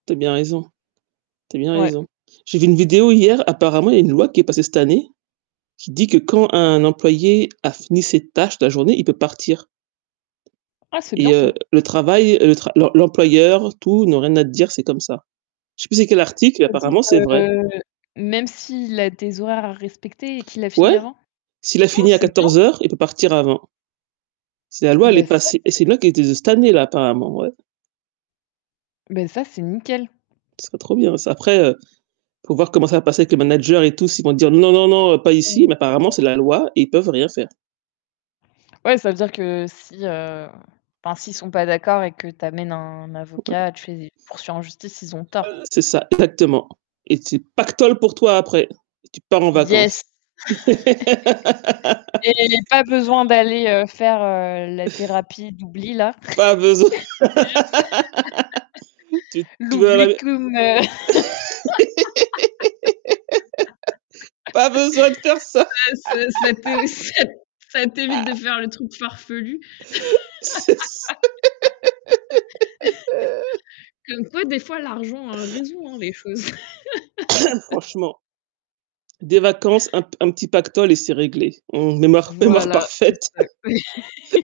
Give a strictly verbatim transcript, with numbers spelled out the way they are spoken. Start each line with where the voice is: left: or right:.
right: Tu as bien raison, tu as bien
left: Ouais.
right: raison. J'ai vu une vidéo hier, apparemment il y a une loi qui est passée cette année, qui dit que quand un employé a fini ses tâches la journée, il peut partir.
left: Ah, c'est bien
right: Et
left: ça!
right: heu, le travail, heu, le tra l'em l'employeur, tout n'ont rien à te dire, c'est comme ça. Je sais pas c'est quel article, mais
left: C'est-à-dire,
right: apparemment c'est vrai.
left: heu, même s'il a des horaires à respecter et qu'il a fini
right: Ouais,
left: avant?
right: s'il a
left: Ah,
right: fini à
left: c'est bien!
right: quatorze heures il peut partir avant. C'est la loi, elle est
left: Bah, ça
right: passée, et
left: c'est
right: c'est une loi qui était de cette année là apparemment, ouais.
left: Bah ça, c'est nickel.
right: Ce serait trop bien ça. Après heu, faut voir comment ça va passer avec les managers et tout, si ils vont dire: «Non, non, non pas ici».
left: Mmh.
right: Mais apparemment
left: Ouais.
right: c'est la loi et ils peuvent rien faire.
left: Ouais, ça veut dire que si, heu, enfin, si ils sont pas d'accord et que tu amènes un
right: Ouais.
left: avocat, tu les poursuis en justice, ils ont tort.
right: Heu, c'est ça exactement. Et c'est pactole pour toi après, tu pars en
left: Yes!
right: vacances.
left: Et pas besoin d'aller, heu, faire, heu, la thérapie d'oubli là.
right: Pas besoin. Tu tu vas à la mai
left: L'oublicum, heu
right: pas besoin de faire ça
left: ça ça ça t'est aussi ça t'évite de faire le truc farfelu.
right: C'est ça
left: Comme quoi, des fois, l'argent heu, résout, hein, les choses.
right: Franchement, des vacances, un p un petit pactole et c'est réglé. Une humeur humeur
left: Voilà, c'est
right: parfaite.
left: ça.